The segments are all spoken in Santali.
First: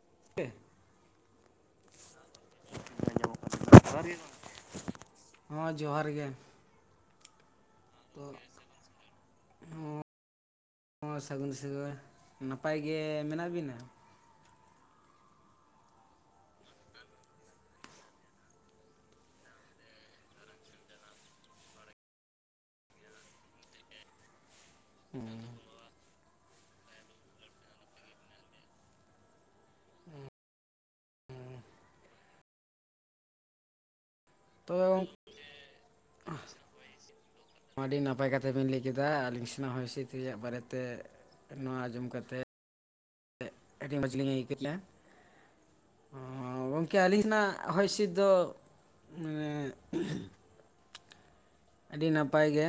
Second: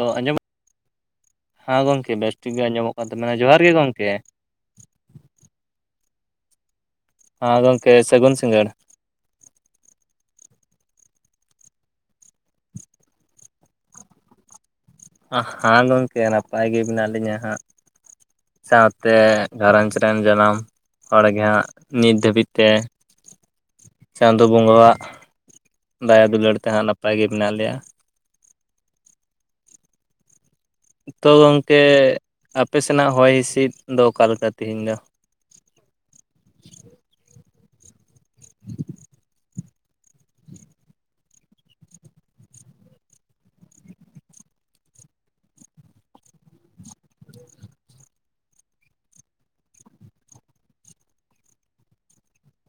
ᱳ ᱟᱸᱡᱚᱢᱚᱜ ᱦᱮᱸ ᱜᱚᱢᱠᱮ ᱵᱮᱥ ᱴᱷᱤᱠ ᱜᱮ ᱟᱸᱡᱚᱢᱚᱜ ᱠᱟᱱ ᱛᱟᱵᱤᱱᱟ ᱡᱚᱦᱟᱨ ᱜᱮ ᱜᱚᱢᱠᱮ, ᱦᱚᱸ ᱡᱚᱦᱟᱨ ᱜᱮ ᱦᱮᱸ ᱜᱚᱢᱠᱮ ᱥᱟᱹᱜᱩᱱ ᱥᱤᱸᱜᱟᱹᱲ ᱦᱚᱸ ᱥᱟᱹᱜᱩᱱ ᱥᱟᱸᱜᱟᱹᱲ ᱱᱟᱯᱟᱭ ᱜᱮ ᱢᱮᱱᱟᱜ ᱵᱤᱱᱟ ᱾ ᱦᱮᱸ ᱜᱚᱢᱠᱮ ᱱᱟᱯᱟᱭ ᱜᱮ ᱢᱮᱱᱟᱜ ᱞᱤᱧᱟᱹ ᱦᱟᱸᱜ ᱾ ᱥᱟᱶᱛᱮ ᱜᱷᱟᱨᱚᱸᱡᱽ ᱨᱮᱱ ᱡᱟᱱᱟᱢ ᱦᱚᱲ ᱜᱮ ᱦᱟᱸᱜ ᱱᱤᱛ ᱫᱷᱟᱹᱵᱤᱡ ᱛᱮ, ᱪᱟᱸᱫᱳ ᱵᱚᱸᱜᱟᱣᱟᱜ ᱫᱟᱭᱟ ᱫᱩᱞᱟᱹᱲ ᱛᱮ ᱦᱟᱸᱜ ᱱᱟᱯᱟᱭ ᱜᱮ ᱢᱮᱱᱟᱜ ᱞᱮᱭᱟ ᱾ ᱛᱚ ᱜᱚᱝᱠᱮ ᱟᱯᱮ ᱥᱮᱱᱟᱜ ᱦᱚᱭ ᱦᱤᱸᱥᱤᱫ ᱫᱚ ᱚᱠᱟ ᱞᱮᱠᱟ ᱾ ᱛᱚ [unintelligible] [inaudible] ᱟᱹᱰᱤ ᱱᱟᱯᱟᱭ ᱠᱟᱛᱷᱟ ᱵᱤᱱ ᱞᱟᱹᱭ ᱠᱮᱫᱟ ᱟᱹᱞᱤᱧ ᱥᱮᱱᱟᱜ ᱦᱚᱭ ᱦᱤᱸᱥᱤᱫ ᱨᱮᱭᱟᱜ ᱵᱟᱨᱮᱛᱮ ᱱᱚᱣᱟ ᱟᱸᱡᱚᱢ ᱠᱟᱛᱮ, ᱟᱹᱰᱤ ᱢᱚᱡᱽᱞᱤᱧ ᱟᱹᱭᱠᱟᱹᱜ ᱠᱮᱫᱟ ᱾ ᱦᱚ ᱜᱚᱝᱠᱮ ᱟᱹᱞᱤᱧ ᱥᱮᱱᱟᱜ ᱦᱚᱭ ᱦᱤᱸᱥᱤᱫ ᱫᱚ ᱟᱹᱰᱤ ᱱᱟᱯᱟᱭ ᱜᱮ,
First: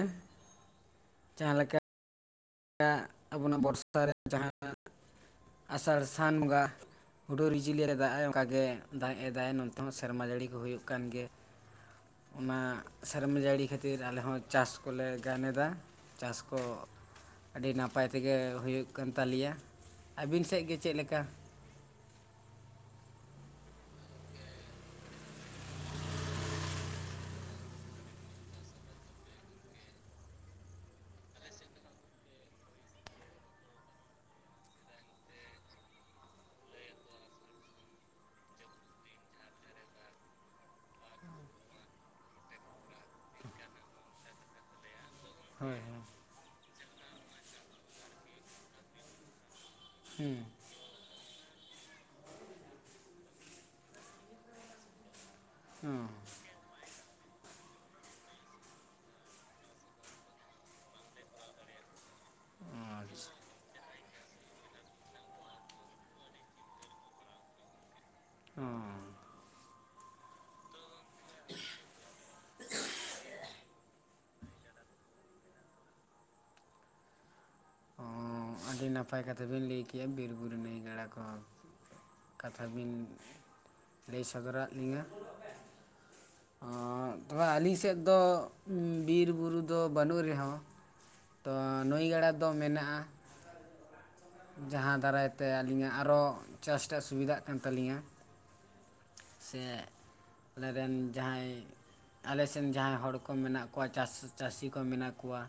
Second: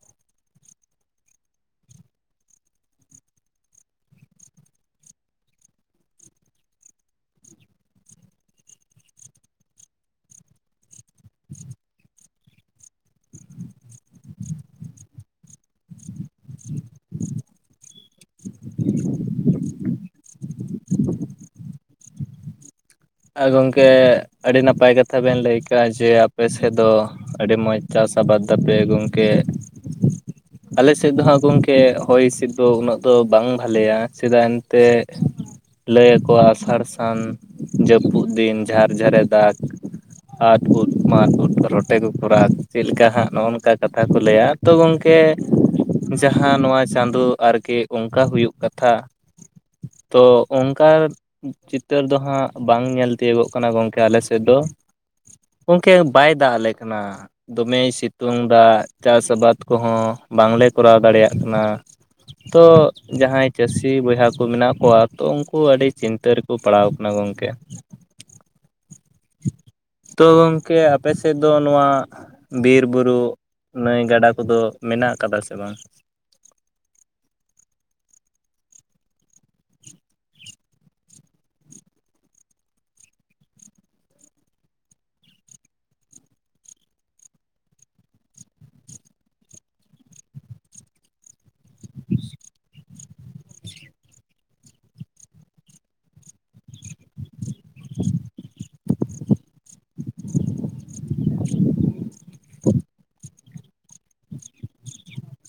ᱡᱟᱦᱟ ᱞᱮᱠᱟ ᱾ [unintelligible] ᱟᱥᱟᱲ ᱥᱟᱱ ᱵᱚᱸᱜᱟ ᱾ ᱦᱩᱰᱩᱨ-ᱵᱤᱡᱽᱞᱤ ᱨᱮ ᱫᱟᱜ ᱮ ᱚᱱᱠᱟ ᱜᱮ ᱫᱟᱜ ᱮ ᱫᱟᱜ ᱮᱫᱟᱭ ᱱᱚᱱᱛᱮ ᱦᱚᱸ ᱥᱮᱨᱢᱟ ᱡᱟᱹᱲᱤ ᱠᱚ ᱦᱩᱭᱩᱜ ᱠᱟᱱ ᱜᱮᱭᱟ ᱾ ᱚᱱᱟ ᱥᱮᱨᱢᱟᱹ ᱡᱟᱹᱲᱤ ᱠᱷᱟᱹᱛᱤᱨ ᱟᱞᱮ ᱦᱚᱸ ᱪᱟᱥ ᱠᱚᱞᱮ ᱜᱟᱱ ᱮᱫᱟ ᱾ ᱪᱟᱥ ᱠᱚ ᱟᱹᱰᱤ ᱱᱟᱯᱟᱭ ᱛᱮᱜᱮ ᱦᱩᱭᱩᱜ ᱠᱟᱱ ᱛᱟᱞᱮᱭᱟ ᱟᱹᱵᱤᱱ ᱥᱮᱫ ᱜᱮ ᱪᱮᱫ ᱞᱮᱠᱟ ᱾ ᱟᱫᱚ ᱜᱚᱢᱠᱮ ᱟᱹᱰᱤ ᱱᱟᱯᱟᱭ ᱠᱟᱛᱷᱟ ᱵᱤᱱ ᱞᱟᱹᱭ ᱠᱟᱜ ᱡᱮ ᱟᱯᱮ ᱥᱮᱫ ᱫᱚ, ᱟᱹᱰᱤ ᱢᱚᱡᱽ ᱪᱟᱥ-ᱟᱵᱟᱫ ᱛᱟᱯᱮ ᱜᱚᱝᱠᱮ, ᱟᱞᱮ ᱥᱮᱫ ᱫᱚ ᱦᱟᱸᱜ ᱜᱚᱢᱠᱮ ᱦᱚᱭ ᱦᱤᱸᱥᱤᱫ ᱫᱚ ᱩᱱᱟᱹᱜ ᱫᱚ ᱵᱟᱝ ᱵᱷᱟᱞᱮᱭᱟ ᱪᱮᱫᱟᱜ ᱮᱱᱛᱮ, ᱞᱟᱹᱭ ᱟᱠᱚ ᱟᱥᱟᱲ ᱥᱟᱱ ᱡᱟᱹᱯᱩᱫ ᱫᱤᱱ ᱡᱷᱟᱨ ᱡᱷᱟᱨᱮ ᱫᱟᱜ ᱟᱨ ᱩᱫ ᱢᱟᱴ ᱩᱫ ᱨᱚᱴᱮ ᱠᱚ ᱠᱚ ᱨᱟᱜ, ᱪᱮᱫ ᱞᱮᱠᱟ ᱦᱟᱸᱜ ᱱᱚᱝᱠᱟ ᱠᱟᱛᱷᱟ ᱠᱚ ᱞᱟᱹᱭᱟ ᱛᱚ ᱜᱚᱝᱠᱮ, ᱦᱳᱭ ᱦᱚᱭ ᱺ ᱡᱟᱦᱟᱸ ᱱᱚᱣᱟ ᱪᱟᱸᱫᱳ ᱟᱨᱠᱤ ᱚᱱᱠᱟ ᱦᱩᱭᱩᱜ ᱠᱟᱛᱷᱟ ᱛᱚ ᱚᱝ ᱚᱱᱠᱟᱱ ᱪᱤᱛᱟᱹᱨ ᱫᱚ ᱦᱟᱸᱜ ᱵᱟᱝ ᱧᱮᱞ ᱛᱤᱭᱳᱜᱚᱜ ᱠᱟᱱᱟ ᱜᱚᱢᱠᱮ ᱟᱞᱮ ᱥᱮᱫ ᱫᱚ ᱜᱚᱝᱠᱮ ᱵᱟᱭ ᱫᱟᱜ ᱟᱞᱮ ᱠᱟᱱᱟ ᱫᱚᱢᱮᱭ ᱥᱤᱛᱩᱝ ᱫᱟᱭ ᱪᱟᱥ ᱟᱵᱟᱫ ᱠᱚᱦᱚᱸ ᱵᱟᱝᱞᱮ ᱠᱚᱨᱟᱣ ᱫᱟᱲᱮᱭᱟᱜ ᱠᱟᱱᱟ ᱛᱚ ᱟᱪᱪᱷᱟ ᱡᱟᱦᱟᱸᱭ ᱪᱟᱹᱥᱤ ᱵᱚᱭᱦᱟ ᱠᱚ ᱢᱮᱱᱟᱜ ᱠᱚᱣᱟ ᱛᱚ ᱩᱱᱠᱩ ᱟᱹᱰᱤ ᱪᱤᱱᱛᱟᱹ ᱨᱮᱠᱚ ᱯᱟᱲᱟᱣ ᱠᱟᱱᱟ ᱜᱚᱝᱠᱮ ᱠᱮᱫ ᱦᱚᱸ ᱛᱚ ᱜᱚᱝᱠᱮ ᱟᱯᱮ ᱥᱮᱫ ᱫᱚ ᱱᱚᱣᱟ ᱵᱤᱨ ᱵᱩᱨᱩ ᱱᱟᱹᱭ ᱜᱟᱰᱟ ᱠᱚᱫᱚ ᱢᱮᱱᱟᱜ ᱟᱠᱟᱫᱟ ᱥᱮ ᱵᱟᱝ ᱦᱚᱸ ᱟᱹᱰᱤ ᱱᱟᱯᱟᱭ ᱠᱟᱛᱷᱟ ᱵᱤᱱ ᱞᱟᱹᱭ ᱠᱮ ᱵᱤᱨ ᱵᱩᱨᱩ ᱱᱟᱹᱭ ᱜᱟᱰᱟ ᱠᱚ ᱦᱚᱸ ᱠᱟᱛᱷᱟ ᱵᱤᱱ ᱞᱟᱹᱭ ᱥᱚᱫᱚᱨᱟᱜ ᱞᱤᱧᱟᱹ ᱚ ᱛᱚᱵᱮ ᱟᱹᱞᱤᱧ ᱥᱮᱫ ᱫᱚ ᱵᱤᱨ ᱵᱩᱨᱩ ᱫᱚ ᱵᱟᱹᱱᱩᱜ ᱨᱮᱦᱚᱸ ᱛᱚ ᱱᱟᱹᱭ ᱜᱟᱰᱟ ᱫᱚ ᱢᱮᱱᱟᱜᱼᱟ ᱡᱟᱦᱟᱸ ᱫᱟᱨᱟᱭ ᱛᱮ ᱟᱹᱞᱤᱧᱟᱜ ᱟᱨᱚ ᱪᱟᱥ ᱴᱟᱜ ᱥᱩᱵᱤᱫᱷᱟᱜ ᱠᱟᱱ ᱛᱟᱞᱤᱧᱟ ᱥᱮ ᱟᱞᱮ ᱨᱮᱱ ᱡᱟᱦᱟᱸᱭ ᱟᱞᱮ ᱥᱮᱱ ᱡᱟᱦᱟᱸᱭ ᱦᱚᱲ ᱠᱚ ᱢᱮᱱᱟᱜ ᱠᱚᱣᱟ ᱪᱟᱥ ᱪᱟᱹᱥᱤ ᱠᱚ ᱢᱮᱱᱟᱜ ᱠᱚᱣᱟ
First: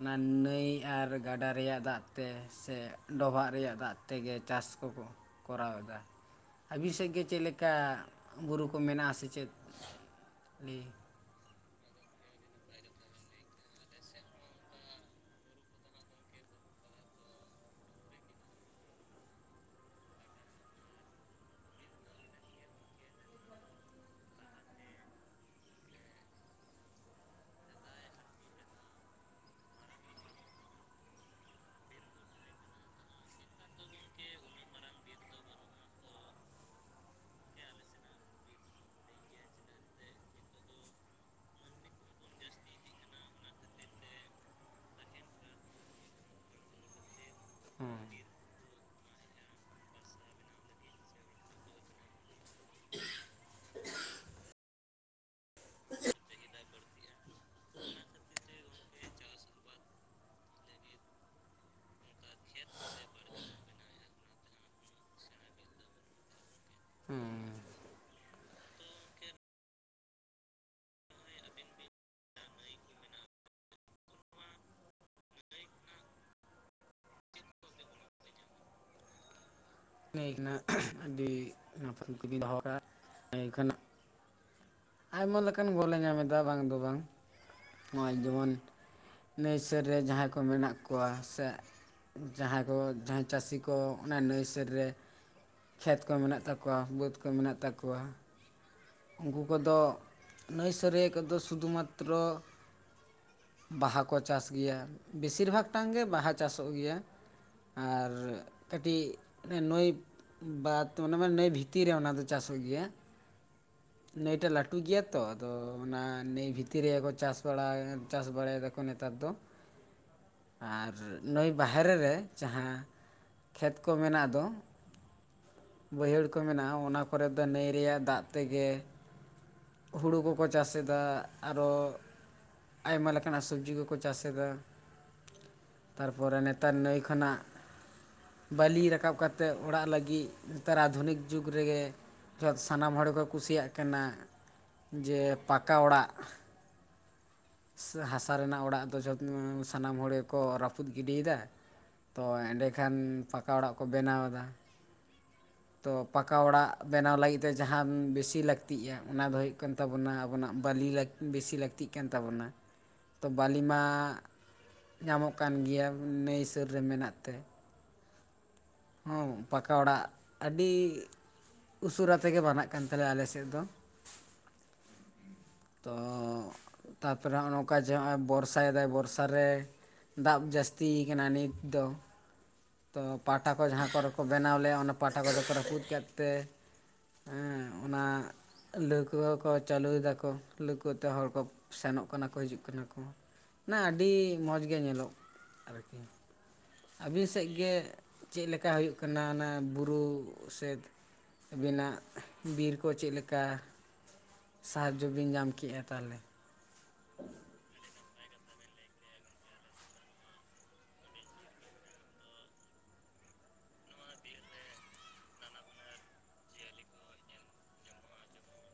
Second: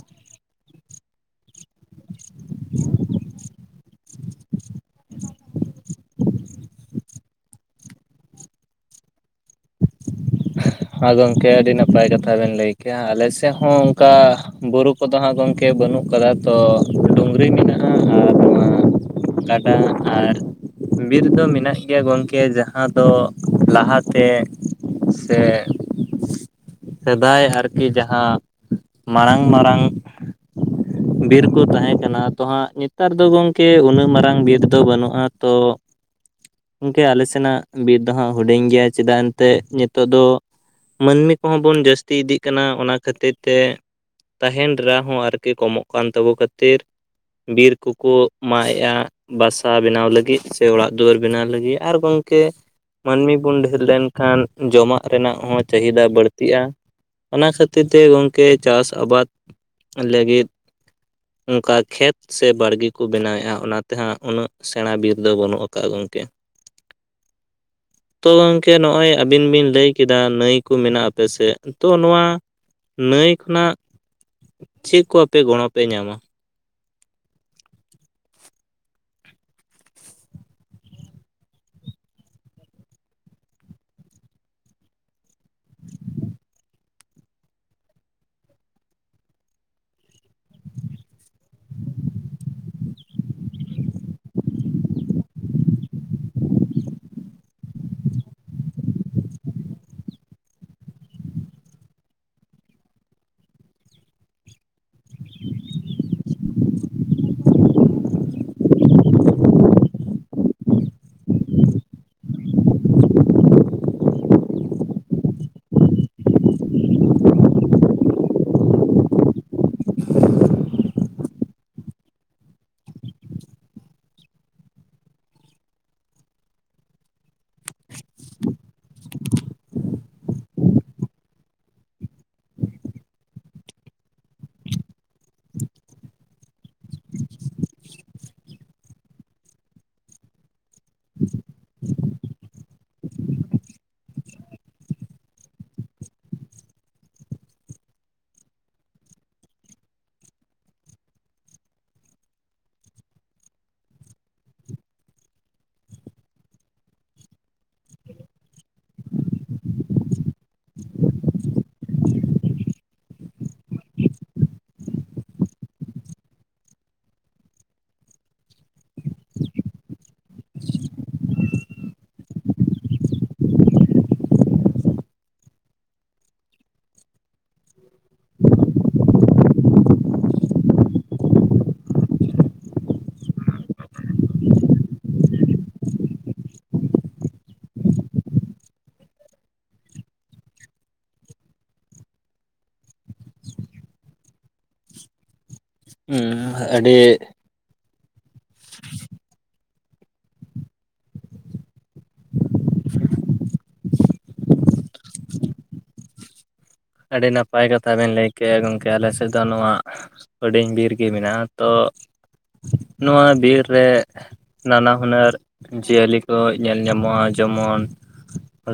ᱚᱱᱟ ᱱᱟᱹᱭ ᱟᱨ ᱜᱟᱰᱟ ᱨᱮᱭᱟᱜ ᱫᱟᱜ ᱛᱮ ᱥᱮ ᱰᱚᱵᱷᱟᱜ ᱨᱮᱭᱟᱜ ᱫᱟᱜ ᱛᱮᱜᱮ ᱪᱟᱥ ᱠᱚᱠᱚ ᱠᱚᱨᱟᱣ ᱮᱫᱟ ᱟᱵᱤᱱ ᱥᱮᱫ ᱜᱮ ᱪᱮᱫ ᱞᱮᱠᱟ ᱵᱩᱨᱩ ᱠᱚ ᱢᱮᱱᱟᱜᱼᱟ ᱥᱮ ᱪᱮᱫ ᱞᱟᱹᱭ ᱦᱚᱸ ᱜᱚᱢᱠᱮ ᱟᱹᱰᱤ ᱱᱟᱯᱟᱭ ᱠᱟᱛᱷᱟ ᱵᱮᱱ ᱞᱟᱹᱭ ᱠᱮᱜᱼᱟ ᱟᱞᱮᱥᱮᱫ ᱦᱚᱸ ᱚᱱᱠᱟ ᱵᱩᱨᱩ ᱠᱚᱫᱚ ᱦᱟᱸᱜ ᱜᱚᱝᱠᱮ ᱵᱟᱹᱱᱩᱜ ᱠᱟᱫᱟ ᱛᱚ ᱰᱩᱝᱨᱤ ᱢᱮᱱᱟᱜᱼᱟ ᱟᱨ ᱜᱟᱰᱟ ᱟᱨ ᱵᱤᱨ ᱫᱚ ᱢᱮᱱᱟᱜ ᱜᱮᱭᱟ ᱜᱚᱝᱠᱮ ᱡᱟᱦᱟᱸ ᱫᱚ ᱞᱟᱦᱟᱛᱮ ᱥᱮ ᱥᱮᱫᱟᱭ ᱟᱨ ᱠᱤ ᱡᱟᱦᱟᱸ ᱢᱟᱨᱟᱝ ᱢᱟᱨᱟᱝ ᱵᱤᱨ ᱠᱚ ᱛᱟᱦᱮᱸ ᱠᱟᱱᱟ ᱛᱚ ᱦᱟᱸᱜ ᱱᱮᱛᱟᱨ ᱫᱚ ᱜᱚᱝᱠᱮ ᱩᱱᱟᱹᱜ ᱢᱟᱨᱟᱝ ᱵᱤᱨ ᱫᱚ ᱵᱟᱹᱱᱩᱜᱼᱟ ᱛᱚ ᱜᱚᱝᱠᱮ ᱟᱞᱮ ᱥᱮᱱᱟᱜ ᱵᱤᱨ ᱫᱚ ᱦᱟᱸᱜ ᱦᱩᱰᱤᱧ ᱜᱮᱭᱟ ᱪᱮᱫᱟᱜ ᱮᱱᱛᱮ ᱱᱤᱛᱚᱜ ᱫᱚ ᱢᱟᱹᱱᱢᱤ ᱠᱚᱦᱚᱸ ᱵᱚᱱ ᱡᱟᱹᱥᱛᱤ ᱤᱫᱤᱜ ᱠᱟᱱᱟ ᱚᱱᱟ ᱠᱷᱟᱹᱛᱤᱨ ᱛᱮ ᱛᱟᱦᱮᱱ ᱰᱮᱨᱟ ᱦᱚᱸ ᱟᱨᱠᱤ ᱠᱚᱢᱚᱜ ᱠᱟᱱ ᱛᱟᱵᱚ ᱠᱷᱟᱹᱛᱤᱨ ᱵᱤᱨ ᱠᱚᱠᱚ ᱢᱟᱜ ᱮᱼᱟᱜ ᱵᱟᱥᱟ ᱵᱮᱱᱟᱣ ᱞᱟᱹᱜᱤᱫ ᱥᱮ ᱚᱲᱟᱜ ᱫᱩᱣᱟᱹᱨ ᱵᱮᱱᱟᱣ ᱞᱟᱹᱜᱤᱫ ᱟᱨ ᱜᱚᱝ ᱠᱮ ᱢᱟᱹᱱᱢᱤ ᱵᱚᱱ ᱰᱷᱮᱨ ᱞᱮᱱᱠᱷᱟᱱ ᱡᱚᱢᱟᱜ ᱨᱮᱱᱟᱜ ᱦᱚᱸ ᱪᱟᱹᱦᱤᱫᱟ ᱵᱟᱹᱲᱛᱤᱜᱼᱟ ᱚᱱᱟ ᱠᱷᱟᱹᱛᱤᱨ ᱛᱮ ᱜᱚᱢᱠᱮ ᱪᱟᱥ ᱟᱵᱟᱫᱽ ᱞᱟᱹᱜᱤᱫ ᱚᱱᱠᱟ ᱠᱷᱮᱛ ᱥᱮ ᱵᱟᱲᱜᱮ ᱠᱚ ᱵᱮᱱᱟᱣᱮᱜᱼᱟ ᱚᱱᱟ ᱛᱮᱦᱟᱸᱜ ᱩᱱᱟᱹᱜ ᱥᱮᱬᱟ ᱵᱤᱨ ᱫᱚ ᱵᱟᱹᱱᱩᱜ ᱟᱠᱟᱜᱼᱟ ᱜᱚᱝᱠᱮ ᱦᱮᱸ ᱛᱚ ᱜᱚᱝᱠᱮ ᱱᱚᱜᱼᱚᱭ ᱟᱵᱤᱱ ᱵᱤᱱ ᱞᱟᱹᱭ ᱠᱮᱫᱟ ᱱᱟᱹᱭ ᱠᱚ ᱢᱮᱱᱟᱜᱼᱟ ᱟᱯᱮ ᱥᱮᱫ ᱛᱚ ᱱᱚᱣᱟ ᱱᱟᱹᱭ ᱠᱷᱚᱱᱟᱜ ᱪᱮᱫ ᱠᱚ ᱟᱯᱮ ᱜᱚᱲᱚᱯᱮ ᱧᱟᱢᱟ ᱱᱟᱹᱭ ᱠᱷᱱᱟᱜ ᱟᱹᱰᱤ ᱱᱟᱯᱟᱭ ᱠᱩᱠᱞᱤ ᱵᱤᱱ ᱫᱚᱦᱚ ᱠᱮᱫᱼᱟ ᱱᱟᱹᱭ ᱠᱷᱱᱟᱜ ᱟᱭᱢᱟ ᱞᱮᱠᱟᱱ ᱜᱚᱞᱮ ᱧᱟᱢ ᱮᱫᱟ ᱵᱟᱝ ᱫᱚ ᱵᱟᱝ ᱱᱚᱜᱼᱚᱭ ᱡᱮᱢᱚᱱ ᱱᱟᱹᱭ ᱥᱮᱨ ᱨᱮ ᱡᱟᱦᱟᱸᱭ ᱠᱚ ᱢᱮᱱᱟᱜ ᱠᱚᱣᱟ ᱥᱮ ᱡᱟᱦᱟᱸᱭ ᱫᱚ ᱡᱟᱦᱟᱸᱭ ᱪᱟᱹᱥᱤ ᱠᱚ ᱚᱱᱟ ᱱᱟᱹᱭ ᱥᱮᱫ ᱨᱮ ᱠᱷᱮᱛ ᱠᱚ ᱢᱮᱱᱟᱜ ᱛᱟᱠᱚᱣᱟ ᱵᱟᱹᱫᱽ ᱠᱚ ᱢᱮᱱᱟᱜ ᱛᱟᱠᱚᱣᱟ ᱩᱱᱠᱩ ᱠᱚᱫᱚ ᱱᱟᱹᱭ ᱥᱮᱫᱨᱮᱜᱮ ᱠᱚᱫᱚ ᱥᱩᱫᱷᱩ ᱢᱟᱛᱨᱚ ᱵᱟᱦᱟ ᱠᱚ ᱪᱟᱥ ᱜᱮᱭᱟ ᱵᱮᱥᱤᱨ ᱵᱷᱟᱜᱽ ᱴᱟᱝ ᱜᱮ ᱵᱟᱦᱟ ᱪᱟᱥᱚᱜ ᱜᱮᱭᱟ ᱟᱨ ᱠᱟᱹᱴᱤᱡ ᱱᱩᱹᱭ ᱵᱟᱫᱽ ᱱᱟᱹᱭ ᱵᱷᱤᱛᱤᱨ ᱨᱮ ᱚᱱᱟ ᱫᱚ ᱪᱟᱥᱚᱜ ᱜᱮᱭᱟ ᱱᱟᱹᱭᱴᱟᱜ ᱞᱟᱹᱴᱩ ᱜᱮᱭᱟ ᱛᱚ ᱟᱫᱚ ᱚᱱᱟ ᱱᱟᱹᱭ ᱵᱷᱤᱛᱤᱨ ᱨᱮᱠᱚ ᱪᱟᱥ ᱵᱟᱲᱟᱭ ᱪᱟᱥ ᱵᱟᱲᱟᱭ ᱫᱟᱠᱚ ᱱᱮᱛᱟᱨ ᱫᱚ [unintelligible] ᱟᱨ ᱱᱟᱹᱭ ᱵᱟᱦᱮᱨᱮ ᱨᱮ ᱡᱟᱦᱟᱸ ᱠᱷᱮᱛ ᱠᱚ ᱢᱮᱱᱟᱜ ᱫᱚ ᱵᱟᱹᱭᱦᱟᱹᱲ ᱠᱚ ᱢᱮᱱᱟᱜᱼᱟ ᱚᱱᱟ ᱠᱚᱨᱮ ᱫᱚ ᱱᱟᱹᱭ ᱨᱮᱭᱟᱜ ᱫᱟᱜ ᱛᱮᱜᱮ ᱦᱩᱲᱩ ᱠᱚᱠᱚ ᱪᱟᱥ ᱮᱫᱟ ᱟᱨᱚ ᱟᱭᱢᱟ ᱞᱮᱠᱟᱱᱟᱜ ᱥᱚᱵᱡᱤ ᱠᱚᱠᱚ ᱪᱟᱥ ᱮᱫᱟ ᱛᱟᱨᱯᱚᱨᱮ ᱱᱮᱛᱟᱨ ᱱᱟᱹᱭ ᱠᱷᱚᱱᱟᱜ ᱵᱟᱹᱞᱤ ᱨᱟᱠᱟᱵ ᱠᱟᱛᱮᱫ ᱚᱲᱟᱜ ᱞᱟᱹᱜᱤᱜ ᱱᱮᱛᱟᱨᱟᱜ ᱟᱫᱷᱩᱱᱤᱠ ᱡᱩᱜᱽ ᱨᱮᱜᱮ [unintelligible] ᱥᱟᱱᱟᱢ ᱦᱚᱲ ᱠᱚ ᱠᱩᱥᱤᱭᱟᱜ ᱠᱟᱱᱟ ᱡᱮ ᱯᱟᱠᱟ ᱚᱲᱟᱜ ᱦᱟᱥᱟ ᱨᱮᱱᱟᱜ ᱚᱲᱟᱜ ᱫᱚ ᱡᱚᱛ ᱥᱟᱱᱟᱢ ᱦᱚᱲ ᱜᱮᱠᱚ ᱨᱟᱹᱯᱩᱫ ᱜᱤᱰᱤᱭᱮᱫᱟ᱾ ᱛᱚ ᱮᱸᱰᱮ ᱠᱷᱟᱱ ᱯᱟᱠᱟ ᱚᱲᱟᱜ ᱠᱚ ᱵᱮᱱᱟᱣ ᱮᱫᱟ [inaudible] ᱛᱚ ᱯᱟᱠᱟ ᱚᱲᱟᱜ ᱵᱮᱱᱟᱣ ᱞᱟᱹᱜᱤᱫ ᱛᱮ ᱡᱟᱦᱟᱸ ᱵᱮᱥᱤ ᱞᱟᱹᱠᱛᱤᱜᱼᱟ ᱚᱱᱟ ᱫᱚ ᱦᱩᱭᱩᱜ ᱠᱟᱱ ᱛᱟᱵᱚᱱᱟ ᱟᱵᱚᱱᱟᱜ ᱵᱟᱞᱤ ᱞᱟᱹᱠ ᱵᱮᱥᱤ ᱞᱟᱹᱠᱛᱤᱜ ᱠᱟᱱ ᱛᱟᱵᱚᱱᱟ ᱛᱚ ᱵᱟᱞᱤᱢᱟ ᱧᱟᱢᱚᱜ ᱠᱟᱱ ᱜᱮᱭᱟ ᱱᱟᱹᱭ ᱥᱟᱹᱨ ᱨᱮ ᱢᱮᱱᱟᱜ ᱛᱮ ᱦᱚᱸ ᱯᱟᱠᱟ ᱚᱲᱟᱜ ᱟᱹᱰᱤ ᱩᱥᱟᱹᱨᱟ ᱛᱮ ᱜᱮ ᱵᱱᱟᱜ ᱠᱟᱱ ᱛᱟᱞᱮᱭᱟ ᱟᱞᱮ ᱥᱮᱫ ᱫᱚ ᱛᱚ ᱛᱟᱨᱯᱚᱨᱮ ᱦᱚᱸᱜᱼᱚᱭ ᱱᱚᱝᱠᱟ ᱱᱚᱜᱼᱚᱭ ᱵᱚᱨᱥᱟᱭᱮᱫᱟᱭ ᱵᱚᱨᱥᱟ ᱨᱮ ᱫᱟᱵ ᱡᱟᱹᱥᱛᱤᱭ ᱠᱟᱱᱟ ᱱᱤᱛ ᱫᱚ ᱛᱚ ᱯᱟᱴᱟ ᱠᱚ ᱡᱟᱦᱟᱸ ᱠᱚᱨᱮ ᱠᱚ ᱵᱮᱱᱟᱣ ᱞᱮᱭᱟ ᱚᱱᱟ ᱯᱟᱴᱟ ᱠᱚᱫᱚ ᱠᱚ ᱨᱟᱹᱯᱩᱫ ᱠᱮᱫ ᱛᱮ ᱦᱮᱸ ᱚᱱᱟ ᱞᱟᱹᱣᱠᱟᱹ ᱠᱚ ᱪᱟᱹᱞᱩᱭ ᱫᱟᱠᱚ ᱞᱟᱹᱣᱠᱟᱹ ᱛᱮ ᱦᱚᱲ ᱠᱚ ᱥᱮᱱᱚᱜ ᱠᱟᱱᱟ ᱠᱚ ᱦᱤᱡᱩᱜ ᱠᱟᱱᱟ ᱠᱚ ᱢᱟᱱᱮ ᱟᱹᱰᱤ ᱢᱚᱡᱽ ᱜᱮ ᱧᱮᱞᱚᱜ ᱟᱨᱠᱤ ᱦᱩᱸ ᱟᱹᱰᱤ ᱟᱹᱵᱤᱱ ᱥᱮᱜ ᱜᱮ ᱪᱮᱫ ᱞᱮᱠᱟ ᱦᱩᱭᱩᱜ ᱠᱟᱱᱟ ᱚᱱᱟ ᱵᱩᱨᱩ ᱥᱮᱫ ᱟᱹᱵᱤᱱᱟᱜ ᱵᱤᱨ ᱠᱚ ᱪᱮᱫ ᱞᱮᱠᱟ ᱥᱟᱦᱟᱡᱽᱵᱤᱱ ᱧᱟᱢ ᱠᱮᱜᱼᱟ ᱛᱟᱦᱚᱞᱮ᱾ ᱟᱹᱰᱤ ᱱᱟᱯᱟᱭ ᱠᱟᱛᱷᱟ ᱵᱮᱱ ᱞᱟᱹᱭ ᱠᱮᱜᱼᱟ ᱜᱚᱝᱠᱮ ᱟᱞᱮ ᱥᱮᱫ ᱫᱚ ᱱᱚᱣᱟ ᱦᱩᱰᱤᱧ ᱵᱤᱨ ᱜᱮ ᱢᱮᱱᱟᱜᱼᱟ ᱛᱚ ᱱᱚᱣᱟ ᱵᱤᱨ ᱨᱮ ᱱᱟᱱᱟ ᱦᱩᱱᱟᱹᱨ ᱡᱤᱭᱟᱹᱞᱤ ᱠᱚ ᱧᱮᱞ ᱧᱟᱢᱚᱜᱼᱟ ᱡᱮᱢᱚᱱ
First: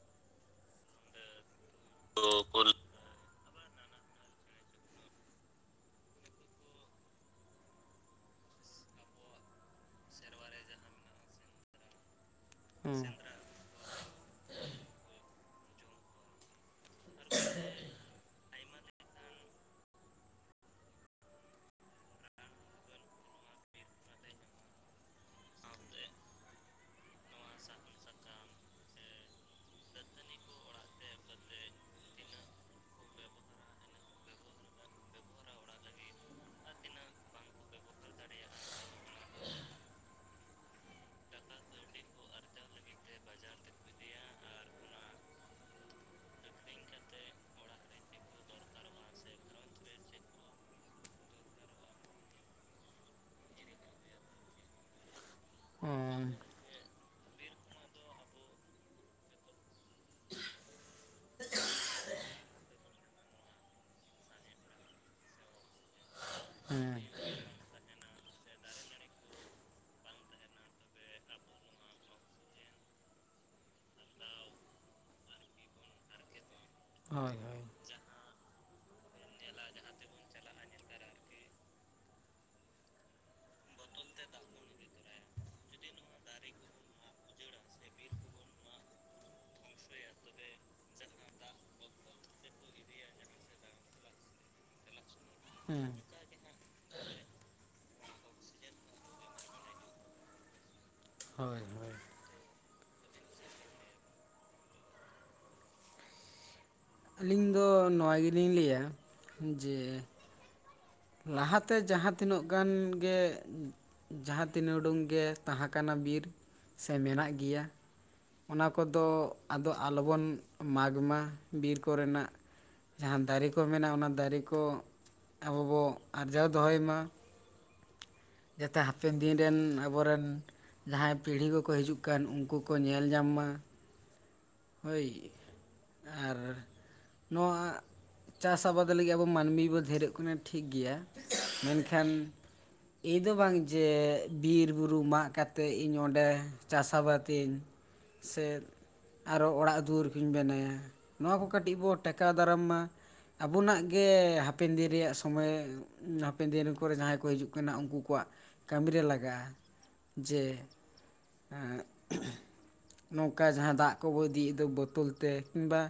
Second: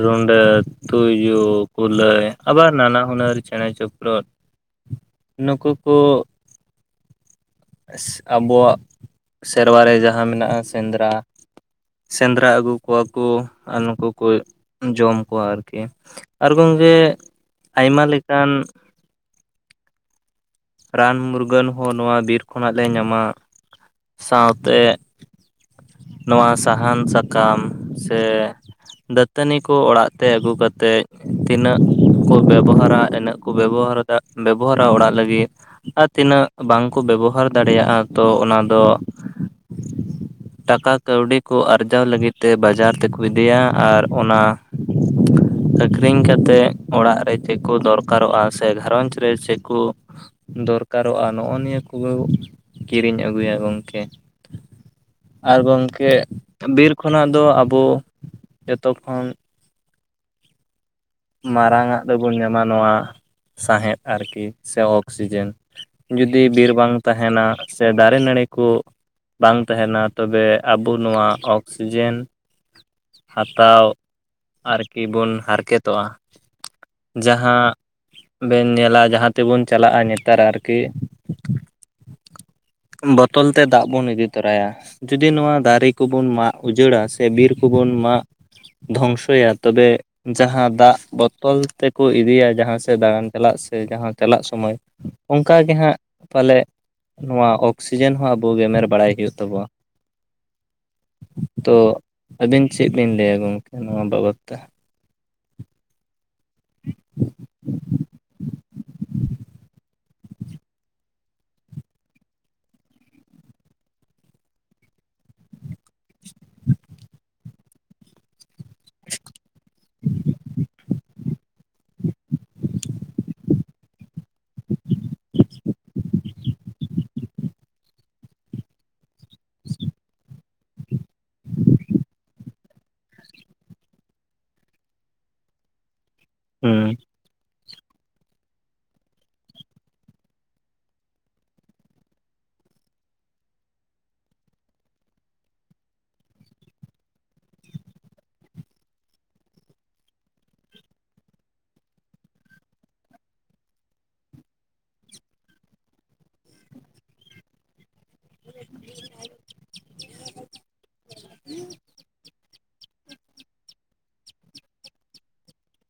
ᱨᱩᱸᱰᱟᱹ ᱛᱩᱭᱩ ᱠᱩᱞᱟᱹᱭ ᱟᱵᱟᱨ ᱱᱟᱱᱟ ᱦᱩᱱᱟᱹᱨ ᱪᱮᱸᱬᱮ ᱪᱤᱯᱨᱩᱫ ᱱᱩᱠᱩ ᱠᱚ ᱟᱵᱚᱣᱟᱜ ᱥᱮᱨᱣᱟ ᱨᱮ ᱡᱟᱦᱟᱸ ᱢᱮᱱᱟᱜᱼᱟ ᱥᱮᱸᱱᱫᱽᱨᱟ ᱥᱮᱸᱱᱫᱽᱨᱟ ᱟᱹᱜᱩ ᱠᱚᱣᱟ ᱦᱮᱸ ᱠᱚ ᱟᱨ ᱱᱩᱠᱩ ᱠᱚ ᱡᱚᱢ ᱠᱚᱣᱟ ᱟᱨᱠᱤ ᱟᱨ ᱜᱚᱝᱠᱮ ᱟᱭᱢᱟ ᱞᱮᱠᱟᱱ ᱨᱟᱱ ᱢᱩᱨᱜᱟᱹᱱ ᱦᱚᱸ ᱱᱚᱣᱟ ᱵᱤᱨ ᱠᱷᱚᱱᱟᱜ ᱞᱮ ᱧᱟᱢᱟ ᱥᱟᱶᱛᱮ ᱱᱚᱣᱟ ᱥᱟᱦᱟᱱ ᱥᱟᱠᱟᱢ ᱥᱮ ᱫᱟᱹᱛᱟᱹᱱᱤ ᱠᱚ ᱚᱲᱟᱜ ᱛᱮ ᱟᱹᱜᱩ ᱠᱟᱛᱮᱫ ᱛᱤᱱᱟᱹᱜ ᱠᱚ ᱵᱮᱵᱚᱦᱟᱨᱟ ᱤᱱᱟᱹᱜ ᱠᱚ ᱵᱮᱵᱚᱦᱟᱨᱟ ᱫᱟ ᱵᱮᱵᱚᱦᱟᱨᱟ ᱚᱲᱟᱜ ᱞᱟᱹᱜᱤᱫ ᱟᱨ ᱛᱤᱱᱟᱹᱜ ᱵᱟᱝᱠᱚ ᱵᱮᱵᱚᱦᱟᱨ ᱫᱟᱲᱮᱭᱟᱜᱼᱟ ᱛᱚ ᱚᱱᱟ ᱫᱚ ᱴᱟᱠᱟ ᱠᱟᱹᱣᱰᱤ ᱠᱚ ᱟᱨᱡᱟᱣ ᱞᱟᱹᱜᱤᱫ ᱛᱮ ᱵᱟᱡᱟᱨ ᱛᱮᱠᱚ ᱤᱫᱤᱭᱟ ᱟᱨ ᱚᱱᱟ ᱟᱹᱠᱷᱨᱤᱧ ᱠᱟᱛᱮᱫ ᱚᱲᱟᱜ ᱨᱮ ᱪᱮᱫ ᱠᱚ ᱫᱚᱨᱠᱟᱨᱚᱜᱼᱟ ᱥᱮ ᱜᱷᱟᱨᱚᱸᱡᱽ ᱨᱮ ᱪᱮᱫ ᱠᱚ ᱫᱚᱨᱠᱟᱨᱚᱜᱼᱟ ᱱᱚᱜᱼᱚᱸ ᱱᱤᱭᱟᱹ ᱠᱚ ᱠᱤᱨᱤᱧ ᱟᱹᱜᱩᱭᱟ ᱜᱚᱝᱠᱮ ᱟᱨ ᱜᱚᱝᱠᱮ ᱦᱮᱸ ᱵᱤᱨ ᱠᱷᱚᱱᱟᱜ ᱫᱚ ᱟᱵᱚ ᱡᱚᱛᱚ ᱠᱷᱚᱱ ᱢᱟᱨᱟᱝ-ᱟᱜ ᱫᱚᱵᱚᱱ ᱧᱟᱢᱟ ᱱᱚᱣᱟ ᱥᱟᱸᱦᱮᱫᱽ ᱟᱨᱠᱤ ᱥᱮ ᱚᱠᱥᱤᱡᱮᱱ ᱡᱩᱫᱤ ᱵᱤᱨ ᱵᱟᱝ ᱦᱮᱸ ᱛᱟᱦᱮᱱᱟ ᱥᱮ ᱫᱟᱨᱮ ᱱᱟᱹᱲᱤ ᱠᱚ ᱵᱟᱝ ᱛᱟᱦᱮᱱᱟ ᱛᱚᱵᱮ ᱟᱵᱚ ᱱᱚᱣᱟ ᱚᱠᱥᱤᱡᱮᱱ ᱦᱟᱛᱟᱣ ᱟᱨᱠᱤ ᱵᱚᱱ ᱦᱟᱨᱠᱮᱛᱚᱜᱼᱟ ᱦᱳᱭ ᱦᱳᱭ ᱡᱟᱦᱟᱸ ᱵᱮᱱ ᱧᱮᱞᱟ ᱡᱟᱦᱟᱸ ᱛᱮᱵᱚᱱ ᱪᱟᱞᱟᱜᱼᱟ ᱱᱮᱛᱟᱨ ᱟᱨᱠᱤ ᱵᱚᱛᱚᱞ ᱛᱮ ᱫᱟᱜᱽ ᱵᱚᱱ ᱤᱫᱤ ᱛᱟᱨᱟᱭᱟ ᱡᱩᱫᱤ ᱱᱚᱣᱟ ᱫᱟᱨᱮ ᱠᱚᱵᱚᱱ ᱢᱟᱜᱽ ᱩᱡᱟᱹᱲᱟ ᱥᱮ ᱵᱤᱨ ᱠᱚᱵᱚᱱ ᱢᱟᱜᱽ ᱫᱷᱚᱝᱥᱚᱭᱟ ᱛᱚᱵᱮ ᱡᱟᱦᱟᱸ ᱫᱟᱜᱽ ᱵᱚᱛᱚᱞ ᱛᱮᱠᱚ ᱤᱫᱤᱭᱟ ᱡᱟᱦᱟᱸ ᱥᱮᱫ ᱫᱟᱬᱟᱱ ᱪᱟᱞᱟᱜ ᱥᱮ ᱡᱟᱦᱟᱸ ᱪᱟᱞᱟᱜ ᱥᱚᱢᱚᱭ ᱚᱱᱠᱟ ᱜᱮ ᱦᱮᱸ ᱦᱟᱸᱜ ᱯᱟᱞᱮᱜ ᱱᱚᱣᱟ ᱚᱠᱥᱤᱡᱮᱱ ᱦᱚᱸ ᱟᱵᱚ ᱜᱮᱢᱮᱨ ᱵᱟᱲᱟᱭ ᱦᱩᱭᱩᱜ ᱛᱟᱵᱚᱱᱟ᱾ ᱦᱳᱭ ᱛᱚ ᱦᱳᱭ ᱟᱹᱵᱤᱱ ᱪᱮᱫ ᱵᱤᱱ ᱞᱟᱹᱭᱟ ᱜᱚᱝᱠᱮ ᱱᱚᱣᱟ ᱵᱟᱵᱚᱫ ᱛᱮ ᱟᱹᱞᱤᱧ ᱫᱚ ᱱᱚᱣᱟ ᱜᱮᱞᱤᱧ ᱞᱟᱹᱭᱟ ᱡᱮ ᱞᱟᱦᱟᱛᱮ ᱡᱟᱦᱟᱸ ᱛᱤᱱᱟᱹᱜ ᱜᱟᱱ ᱜᱮ ᱡᱟᱦᱟ ᱛᱤᱱ ᱩᱰᱩᱝ ᱜᱮ ᱛᱟᱸᱦᱟ ᱠᱟᱱᱟ ᱵᱤᱨ ᱥᱮ ᱢᱮᱱᱟᱜ ᱜᱮᱭᱟ ᱚᱱᱟ ᱠᱚᱫᱚ ᱟᱫᱚ ᱟᱞᱚᱵᱚᱱ ᱢᱟᱜᱽ ᱢᱟ ᱵᱤᱨ ᱠᱚᱨᱮᱱᱟᱜ ᱡᱟᱸᱦᱟ ᱫᱟᱨᱮ ᱠᱚ ᱢᱮᱱᱟᱜᱼᱟ ᱚᱱᱟ ᱫᱟᱨᱮ ᱠᱚ ᱟᱵᱚ ᱵᱚ ᱟᱨᱡᱟᱣ ᱫᱚᱦᱚᱭ ᱢᱟ ᱡᱟᱛᱮ ᱦᱟᱯᱮᱱ ᱫᱤᱱ ᱨᱮᱱ ᱟᱵᱚᱨᱮᱱ ᱡᱟᱸᱦᱟᱸᱭ ᱯᱤᱲᱦᱤ ᱠᱚᱠᱚ ᱦᱤᱡᱩᱜ ᱠᱟᱱ ᱩᱱᱠᱩ ᱠᱚ ᱧᱮᱞ ᱧᱟᱢ ᱢᱟ ᱦᱳᱭ ᱟᱨ ᱦᱩᱸ ᱱᱚᱣᱟ ᱪᱟᱥ ᱟᱵᱟᱫ ᱞᱟᱹᱜᱤᱫ ᱟᱵᱚ ᱢᱟᱹᱱᱢᱤ ᱵᱚ ᱫᱷᱮᱨᱚᱜ ᱠᱟᱱᱟ ᱴᱷᱤᱠ ᱜᱮᱭᱟ ᱢᱮᱱᱠᱷᱟᱱ ᱮᱭ ᱫᱚ ᱵᱟᱝ ᱡᱮ ᱵᱤᱨᱵᱩᱨᱩ ᱢᱟᱜ ᱠᱟᱛᱮᱜ ᱤᱧ ᱚᱸᱰᱮ ᱪᱟᱥ ᱟᱵᱟᱫ ᱤᱧ ᱥᱮ ᱟᱨᱚ ᱚᱲᱟᱜ ᱫᱩᱣᱟᱹᱨ ᱠᱚᱧ ᱵᱮᱱᱟᱭᱟ ᱱᱚᱣᱟ ᱠᱚ ᱠᱟᱹᱴᱤᱡ ᱵᱚ ᱴᱮᱠᱟᱣ ᱫᱟᱨᱟᱢ ᱢᱟ ᱟᱵᱩᱱᱟᱜ ᱜᱮ ᱦᱟᱯᱮᱱ ᱫᱤᱱ ᱨᱮᱭᱟᱜ ᱥᱚᱢᱚᱭ ᱦᱩᱸ ᱦᱟᱯᱮᱱ ᱫᱤᱱ ᱠᱚᱨᱮ ᱡᱟᱦᱟᱸᱭ ᱠᱚ ᱦᱤᱡᱩᱜ ᱠᱟᱱᱟ ᱩᱱᱠᱩ ᱠᱚᱣᱟᱜ ᱠᱟᱹᱢᱤᱨᱮ ᱞᱟᱜᱟᱜᱼᱟ ᱡᱮ ᱱᱚᱝᱠᱟ ᱡᱟᱦᱟᱸ ᱫᱟᱜ ᱠᱚᱵᱚ ᱤᱫᱤᱭᱮᱫ ᱫᱟ ᱵᱳᱛᱳᱚᱞ ᱛᱮ ᱠᱤᱝᱵᱟ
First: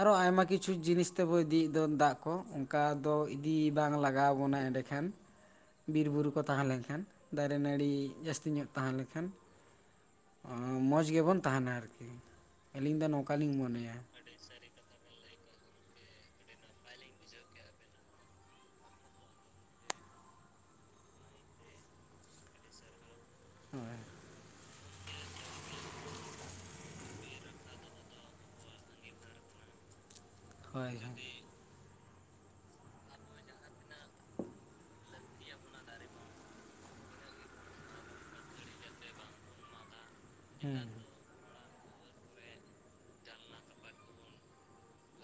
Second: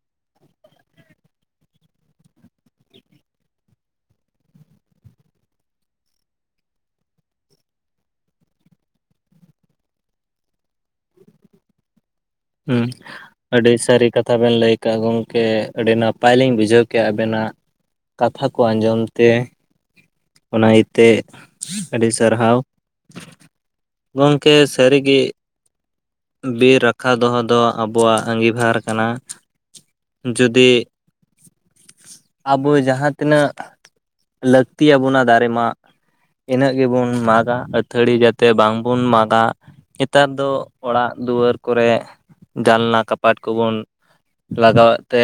ᱟᱨᱚ ᱟᱭᱢᱟ ᱠᱤᱪᱷᱩ ᱡᱤᱱᱤᱥ ᱛᱮᱵᱚ ᱤᱫᱤᱭᱮᱫ ᱫᱚ ᱫᱟᱜ ᱠᱚ ᱚᱱᱠᱟ ᱫᱚ ᱤᱫᱤ ᱵᱟᱝ ᱞᱟᱜᱟᱣ ᱵᱚᱱᱟ ᱮᱸᱰᱮ ᱠᱷᱟᱱ ᱵᱤᱨ-ᱵᱩᱨᱩ ᱠᱚ ᱛᱟᱦᱟᱸ ᱞᱮᱱᱠᱷᱟᱱ ᱫᱟᱨᱮ ᱱᱟᱹᱲᱤ ᱡᱟᱹᱥᱛᱤ ᱧᱚᱜ ᱛᱟᱦᱟᱸᱞᱱᱠᱷᱟᱱ ᱢᱚᱡᱽ ᱜᱮᱵᱚᱱ ᱛᱟᱦᱟᱱᱟ ᱟᱨᱠᱤ ᱦᱩᱸ ᱟᱹᱞᱤᱧ ᱫᱚ ᱱᱚᱝᱠᱟᱞᱤᱧ ᱟᱹᱰᱤ ᱢᱚᱱᱮᱭᱟ ᱥᱟᱹᱨᱤ ᱠᱟᱛᱷ ᱛᱷᱟ ᱵᱮᱱ ᱞᱟᱹᱭ ᱠᱟᱜᱼᱟ ᱜᱚᱢᱠᱮ ᱟᱹᱰᱤ ᱱᱟᱯᱟᱭ ᱞᱤᱧ ᱵᱩᱡᱷᱟᱹᱣ ᱠᱮᱜᱼᱟ ᱟᱵᱮᱱᱟᱜ ᱠᱟᱛᱷᱟ ᱠᱚ ᱟᱸᱡᱚᱢ ᱛᱮ ᱚᱱᱟ ᱤᱛᱮ ᱟᱹᱰᱤ ᱥᱟᱨᱦᱟᱣ ᱦᱳᱭ ᱜᱚᱝᱠᱮ ᱥᱟᱹᱨᱤᱜᱤ ᱵᱤᱨ ᱨᱟᱠᱷᱟ ᱫᱚᱦᱚ ᱫᱚ ᱟᱵᱚᱣᱟᱜ ᱟᱺᱜᱤᱵᱷᱟᱨ ᱠᱟᱱᱟ ᱡᱩᱫᱤ ᱡᱩᱫᱤ ᱟᱵᱚ ᱡᱟᱦᱟᱸ ᱛᱤᱱᱟᱹᱜ ᱞᱟᱹᱠᱛᱤ ᱭᱟᱵᱚᱱᱟ ᱫᱟᱨᱮ ᱢᱟᱜ ᱤᱱᱟᱹᱜ ᱜᱮᱵᱚᱱ ᱢᱟᱜᱟ ᱟᱹᱛᱷᱟᱹᱲᱤ ᱡᱟᱛᱮ ᱵᱟᱝᱵᱚᱱ ᱢᱟᱜᱟ ᱱᱮᱛᱟᱨ ᱫᱚ ᱦᱮᱸ ᱚᱲᱟᱜ ᱫᱩᱣᱟᱹᱨ ᱠᱚᱨᱮᱜ ᱠᱟᱯᱟᱴ ᱠᱚᱵᱚᱱ ᱞᱟᱜᱟᱣᱮᱫ ᱛᱮ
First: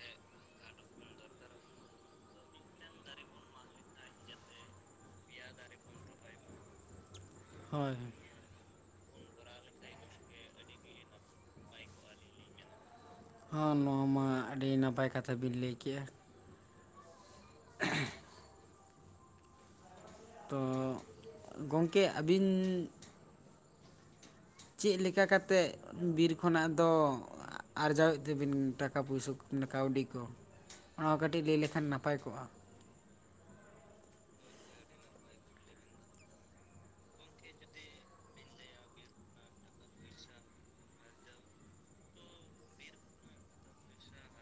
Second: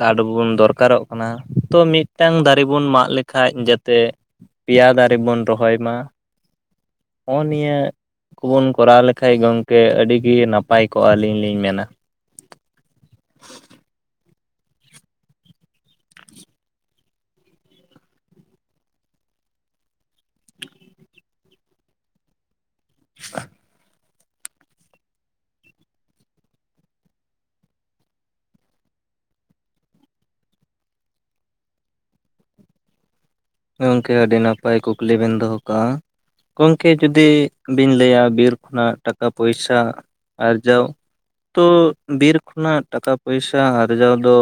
ᱠᱟᱰ ᱵᱚᱱ ᱫᱚᱨᱠᱟᱨᱚᱜ ᱠᱟᱱᱟ ᱛᱚ ᱢᱤᱫ ᱢᱤᱫᱴᱟᱝ ᱫᱟᱨᱮ ᱵᱚᱱ ᱢᱟᱜ ᱞᱮᱠᱷᱟᱡ ᱡᱟᱛᱮ ᱯᱮᱭᱟ ᱫᱟᱨᱮ ᱵᱚᱱ ᱨᱚᱦᱚᱭ ᱢᱟ ᱦᱚᱜᱼᱚ ᱱᱤᱭᱟᱹ ᱦᱳᱭ ᱠᱩᱵᱩᱱ ᱠᱚᱨᱟᱣ ᱞᱮᱠᱷᱟᱡ ᱜᱚᱢᱠᱮ ᱟᱹᱰᱤᱜᱤ ᱱᱟᱯᱟᱭ ᱠᱚᱜᱼᱟ ᱟᱹᱞᱤᱧ ᱞᱤᱧ ᱢᱮᱱᱟ ᱦᱚ ᱱᱚᱣᱟ ᱢᱟ ᱟᱹᱰᱤ ᱱᱟᱯᱟᱭ ᱠᱟᱛᱷᱟ ᱵᱤᱱ ᱞᱟᱹᱭ ᱠᱮᱜᱼᱟ [inaudible] ᱛᱚ ᱜᱚᱢᱠᱮ ᱟᱹᱵᱤᱱ [inaudible] ᱪᱤᱜ ᱞᱮᱠᱟ ᱠᱟᱛᱮᱜ ᱵᱤᱨ ᱠᱷᱚᱱᱟᱜ ᱫᱚ ᱟᱨᱡᱟᱣᱮᱫ ᱛᱮᱟᱹᱵᱤᱱ ᱴᱟᱠᱟ ᱯᱩᱭᱥᱟᱹ ᱢᱟᱱ ᱠᱟᱹᱣᱰᱤ ᱠᱚ ᱚᱱᱟ ᱠᱟᱹᱴᱤᱡ ᱞᱟᱹᱭ ᱞᱮᱠᱷᱟᱱ ᱱᱟᱯᱟᱭ ᱠᱚᱜᱼᱟ ᱜᱚᱝᱠᱮ ᱟᱹᱰᱤ ᱱᱟᱯᱟᱭ ᱠᱩᱠᱞᱤ ᱵᱤᱱ ᱫᱚᱦᱚ ᱠᱟᱜᱼᱟ ᱜᱚᱝᱠᱮ ᱡᱩᱫᱤ ᱵᱤᱱ ᱞᱟᱹᱭᱟ ᱵᱤᱨ ᱠᱷᱚᱱᱟᱜ ᱴᱟᱠᱟ ᱯᱚᱭᱥᱟ ᱟᱨᱡᱟᱣ ᱛᱚ ᱵᱤᱨ ᱠᱷᱚᱱᱟᱜ ᱴᱟᱠᱟ ᱯᱚᱭᱥᱟ ᱟᱨᱡᱟᱣ ᱫᱚ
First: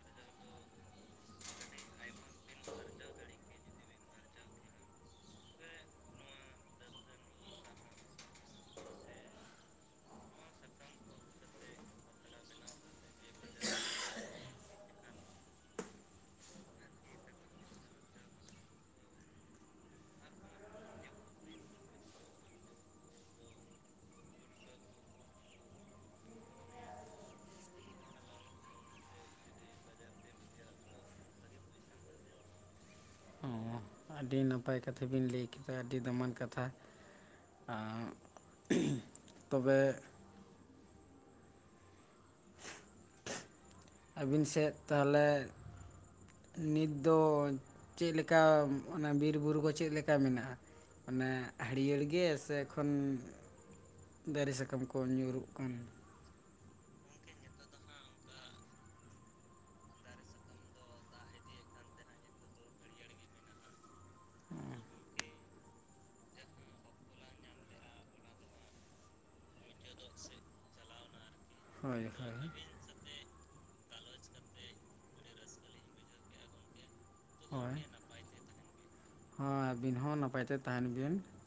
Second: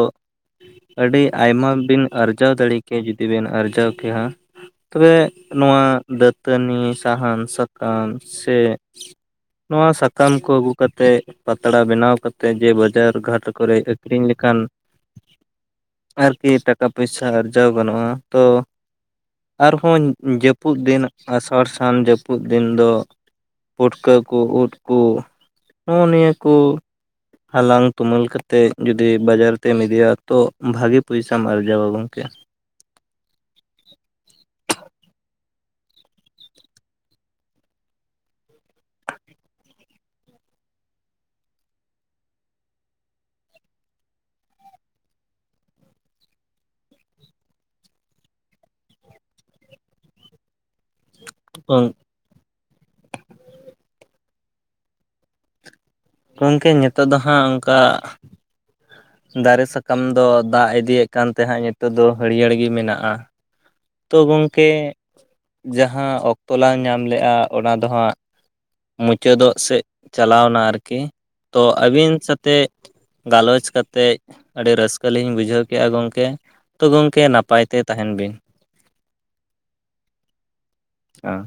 ᱟᱹᱰᱤ ᱟᱭᱢᱟ ᱵᱤᱱ ᱟᱨᱡᱟᱣ ᱫᱟᱲᱮ ᱠᱮᱭᱟ ᱡᱩᱫᱤ ᱵᱤᱱ ᱟᱨᱡᱟᱣ ᱠᱮᱭᱟ ᱛᱚᱵᱮ ᱱᱚᱣᱟ ᱫᱟᱹᱛᱟᱹᱱᱤ ᱥᱟᱦᱟᱱ ᱥᱟᱠᱟᱢ ᱥᱮ ᱱᱚᱣᱟ ᱥᱟᱠᱟᱢ ᱠᱚ ᱟᱹᱜᱩ ᱠᱟᱛᱮᱜ ᱯᱟᱛᱲᱟ ᱵᱮᱱᱟᱣ ᱠᱟᱛᱮ ᱡᱮ ᱵᱟᱡᱟᱨ ᱜᱷᱟᱴ ᱠᱚᱨᱮ ᱟᱹᱠᱷᱨᱤᱧ ᱞᱮᱠᱟᱱ ᱟᱨᱠᱤ ᱴᱟᱠᱟ ᱯᱚᱭᱥᱟ ᱟᱨᱡᱟᱣ ᱜᱟᱱᱚᱜᱼᱟ ᱛᱚ ᱟᱨᱦᱚᱸ ᱡᱟᱹᱯᱩᱫ ᱫᱤᱱ ᱟᱥᱟᱲ ᱥᱟᱱ ᱡᱟᱹᱯᱩᱫ ᱫᱤᱱ ᱫᱚ ᱯᱩᱴᱠᱟᱹ ᱠᱚ ᱩᱫ ᱠᱚ ᱱᱚᱜᱼᱚ ᱱᱤᱭᱟᱹ ᱠᱚ ᱦᱟᱞᱟᱝ ᱛᱩᱢᱟᱹᱞ ᱠᱟᱛᱮᱫ ᱡᱩᱫᱤ ᱵᱟᱡᱟᱨ ᱛᱮᱢ ᱤᱫᱤᱭᱟ ᱛᱚ ᱵᱷᱟᱜᱤ ᱯᱚᱭᱥᱟᱢ ᱟᱨᱡᱟᱣᱟ ᱜᱚᱝᱠᱮ ᱦᱮᱸ ᱟᱹᱰᱤ ᱱᱟᱯᱟᱭ ᱠᱟᱛᱷᱟ ᱵᱮᱤᱱ ᱞᱟᱹᱭ ᱠᱮᱫᱟ ᱟᱹᱰᱤ ᱫᱟᱢᱟᱱ ᱠᱟᱛᱷᱟ ᱟᱸ [unintelligible] ᱛᱚᱵᱮ [inaudible] ᱟᱹᱵᱤᱱ ᱥᱮᱫ ᱛᱟᱦᱚᱞᱮ ᱱᱤᱛ ᱫᱚ ᱪᱮᱫ ᱞᱮᱠᱟ ᱚᱱᱟ ᱵᱤᱨᱵᱩᱨᱩ ᱠᱚ ᱪᱮᱫ ᱞᱮᱠᱟ ᱢᱮᱱᱟᱜᱼᱟ ᱚᱱᱮ ᱦᱟᱹᱨᱭᱟᱹᱲ ᱜᱮ ᱥᱮ ᱮᱠᱷᱚᱱ ᱫᱟᱨᱮ ᱥᱟᱠᱟᱢ ᱠᱚ ᱧᱩᱨᱩᱜ ᱠᱟᱱ ᱜᱚᱝᱠᱮ ᱱᱤᱛᱚᱜ ᱫᱚ ᱦᱟᱸᱜ ᱚᱱᱠᱟ ᱫᱟᱨᱮ ᱥᱟᱠᱟᱢ ᱫᱚ ᱫᱟᱜ ᱤᱫᱤᱭᱮᱫ ᱠᱟᱱ ᱛᱟᱦᱮᱸᱜ ᱱᱤᱛᱚᱜ ᱫᱚ ᱦᱟᱹᱨᱭᱟᱹᱲ ᱜᱮ ᱢᱮᱱᱟᱜᱼᱟ ᱛᱚ ᱜᱚᱢᱠᱮ ᱡᱟᱦᱟᱸ ᱚᱠᱛᱚ ᱞᱟᱝ ᱧᱟᱢ ᱞᱮᱜᱼᱟ ᱚᱱᱟ ᱫᱚ ᱦᱟᱸᱜ ᱢᱩᱪᱟᱹᱫᱚᱜ ᱥᱮᱫ ᱪᱟᱞᱟᱣᱮᱱᱟ ᱟᱨᱠᱤ ᱛᱳ ᱦᱳᱭ ᱟᱹᱵᱤᱱ ᱦᱳᱭ ᱥᱟᱛᱮᱜ ᱜᱟᱞᱚᱪ ᱠᱟᱛᱮᱫ ᱟᱹᱰᱤ ᱨᱟᱹᱥᱠᱟᱹ ᱞᱤᱧ ᱵᱩᱡᱷᱟᱹᱣ ᱠᱮᱜᱼᱟ ᱜᱚᱢᱠᱮ ᱛᱚ ᱜᱚᱢᱠᱮ ᱱᱟᱯᱟᱭ ᱛᱮ ᱛᱟᱦᱮᱱ ᱵᱤᱱ ᱦᱚᱭ ᱟᱹᱵᱤᱱ ᱦᱚᱸ ᱱᱟᱯᱟᱭᱛᱮ ᱛᱟᱦᱮᱱ ᱵᱤᱱ ᱦᱮᱸ